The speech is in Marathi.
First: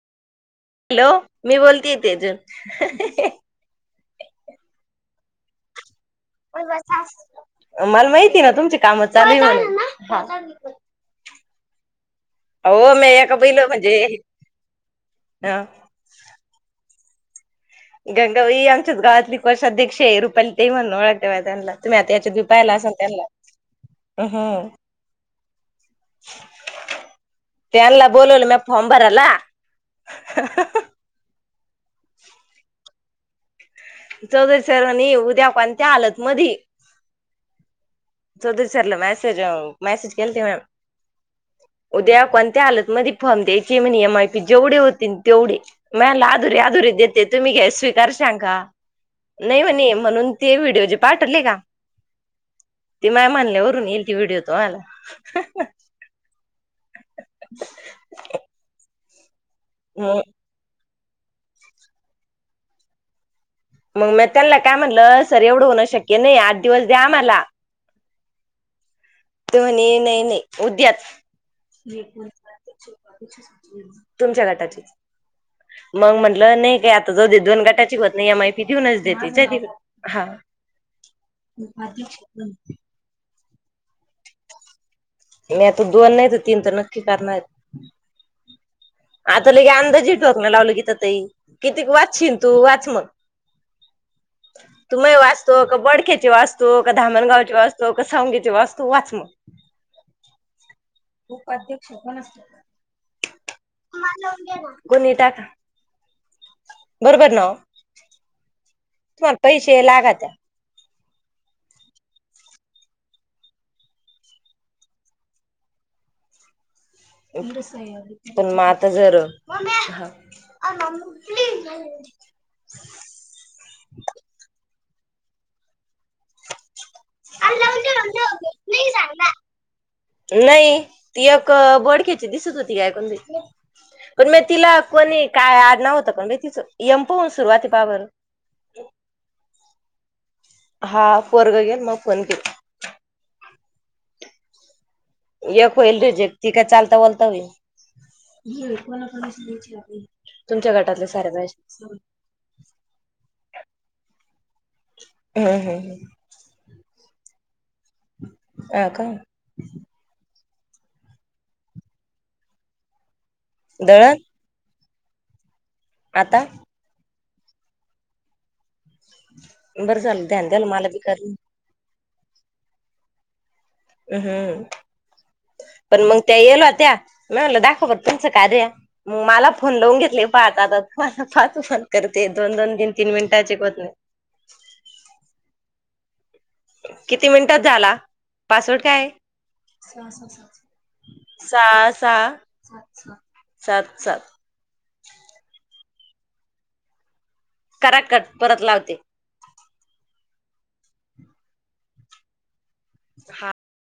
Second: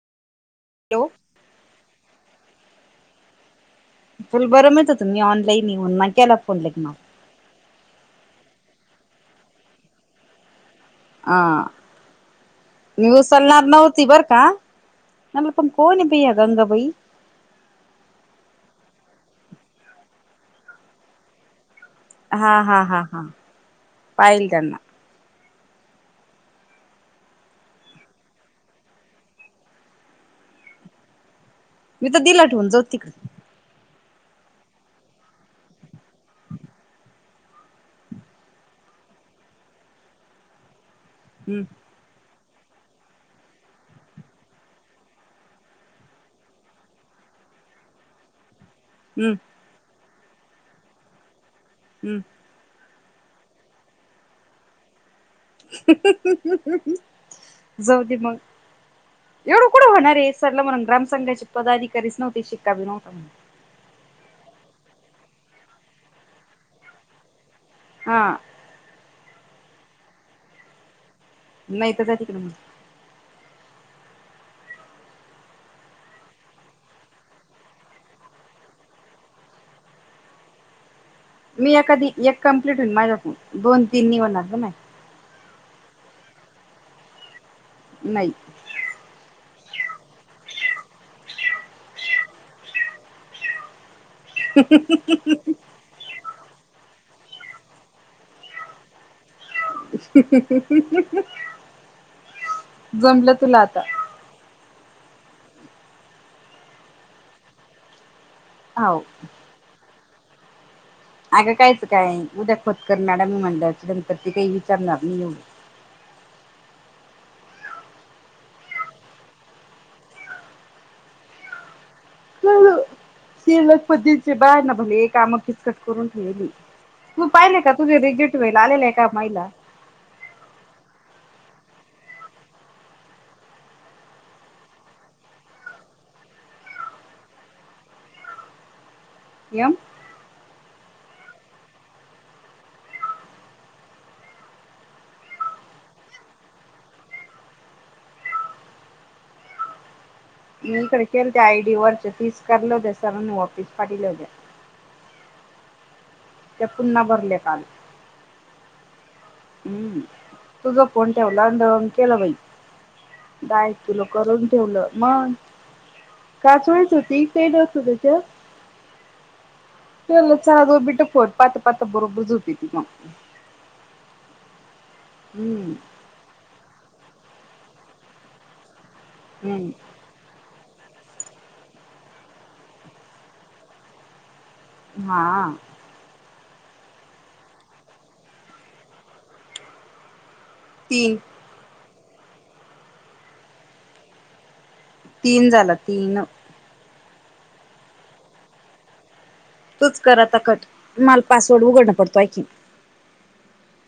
हॅलो मी बोलतेय तेजल [unintelligible] फुल बरं माहीत मी ऑनलाईन आहे हो बसास मला माहिती ना तुमची काम चालू आहे म्हणून आ हो मी एका उचलणार पहिलं म्हणजे नव्हती बर का न पण ह म्हटलं की कोणी हाय मी गंगाबाई गंगाबाई आमच्याच गावातील कोषाध्यक्ष आहे रुपाली ताई म्हणून ओळखतात त्यांना. तुम्ही आता याच्यात बी हा पायला हा असाल हा हा त्यांना पाहिल हम्म. त्यांना त्यांला बोलवलं मी फॉर्म भरला. मी तर दिला ठेवून जाऊदे तिकडे चौधरी सरांनी उद्या कोणत्याही हलत मधी चौधरी सरला मॅसेज मॅसेज केलंता म्या हम्म उद्या कोण त्या हलत म फर्म द्यायचे म्हणे एम आय पी जेवढे होती तेवढे म्या म्हटलं आधुरीे अधुरी देते तुम्ही काय स्वीकार सांगा हम्म नाही म्हणे म्हणून ते व्हिडिओ पाठवलेना हम्म. ते माय म्हनल्यावररून येईल ते व्हिडिओ तुम्हाला [inaudible] जाऊ दि मग एवढं कुठं होणार मग आहे सरला म्हणा संघाचे पदाधिकारीच नव्हते शिक्का बी नव्हता. मग मी त्यांना काय म्हणलं सर एवढं होण शक्य नाही आठ दिवस द्या आम्हाला. हा. म्हणी नाही नाही उद्याच ब नाही तर त्या तिकडे मग [unintelligible] तुमच्या गटाचीच मग म्हंटलं नाही काय आता जाऊ दे दोन गटाची होत नाही एम आय पी देऊनच देते त हा मी एखाधी एक कम्प्लीट होईन माझ्याकून दोन तीन नाही होणारग माय मी आता दोन नाही तर तीन तर नक्की करणार आहे. नाही आता ले अंदाजे ठोक नाही लावलं कि ते किती क वाचशील तू? वाच मग. तुम ही वाचतो की बोड ख्याची वाचतो? धामणगाव ची वाचतो की सावंगी ची वाचतो? वाच मग. [unintelligible] अहं हं हं. जमलं तुला आता. कोणी टाका. बरोबर ना. हो तुम्हाला पैसे लागत. ते अगं कायचं काय उद्या खोतकर मॅडम म्हंटलच नंतर ते काही विचारणार नाही एवढं. पण मग आता जर एवढं. [unintelligible] बाय ना भले. काम किचकट करून ठेवली. तू पाहिले का तुझे रिजेक्ट व्हायला आलेला आहे का महिला नाही ती एक बोडक्याची दिसत होती काय कोण त कोण मे तिला कोणी काय आडनाव होत कोण रे तिच एम पासून सुरुवात पहा बरं. एम. हा पोरग गेल मग फोन केला. एक होईल रिजेक्ट ती काय चालता बोलता होईन. मी इकड केलं त्या आयडी वरच तीस करलो होत सरानी वापिस पाठलं होत्या. हं हं हं. ते पुन्हा भरले काल. आ का? हम्म. तुझ फोन ठेवला आणि दळण केला बाई. बाय तुला दळण करून ठेवलं. म आता [unintelligible] होती. ते [unintelligible] [inaudible] [unintelligible] ध्यान द्याल मला बी कर आता बरोबर झोप येती म. हं. पण मग त्या येला त्या? मला दाखव बरं तुमचं कार्य. मला हम्म. फोन लावून घेतली पाहता आता मला पाच फोन करते दोन दोन, तीन, तीन मिनिटाची होत नाही हा. किती मिनिटात झाला? पासवर्ड काय? सात तीन सहा सात सात तीन झाला तीन करा कट परत लावते. तूच कर आता कट मला पासवर्ड उघडणं पडताय की हा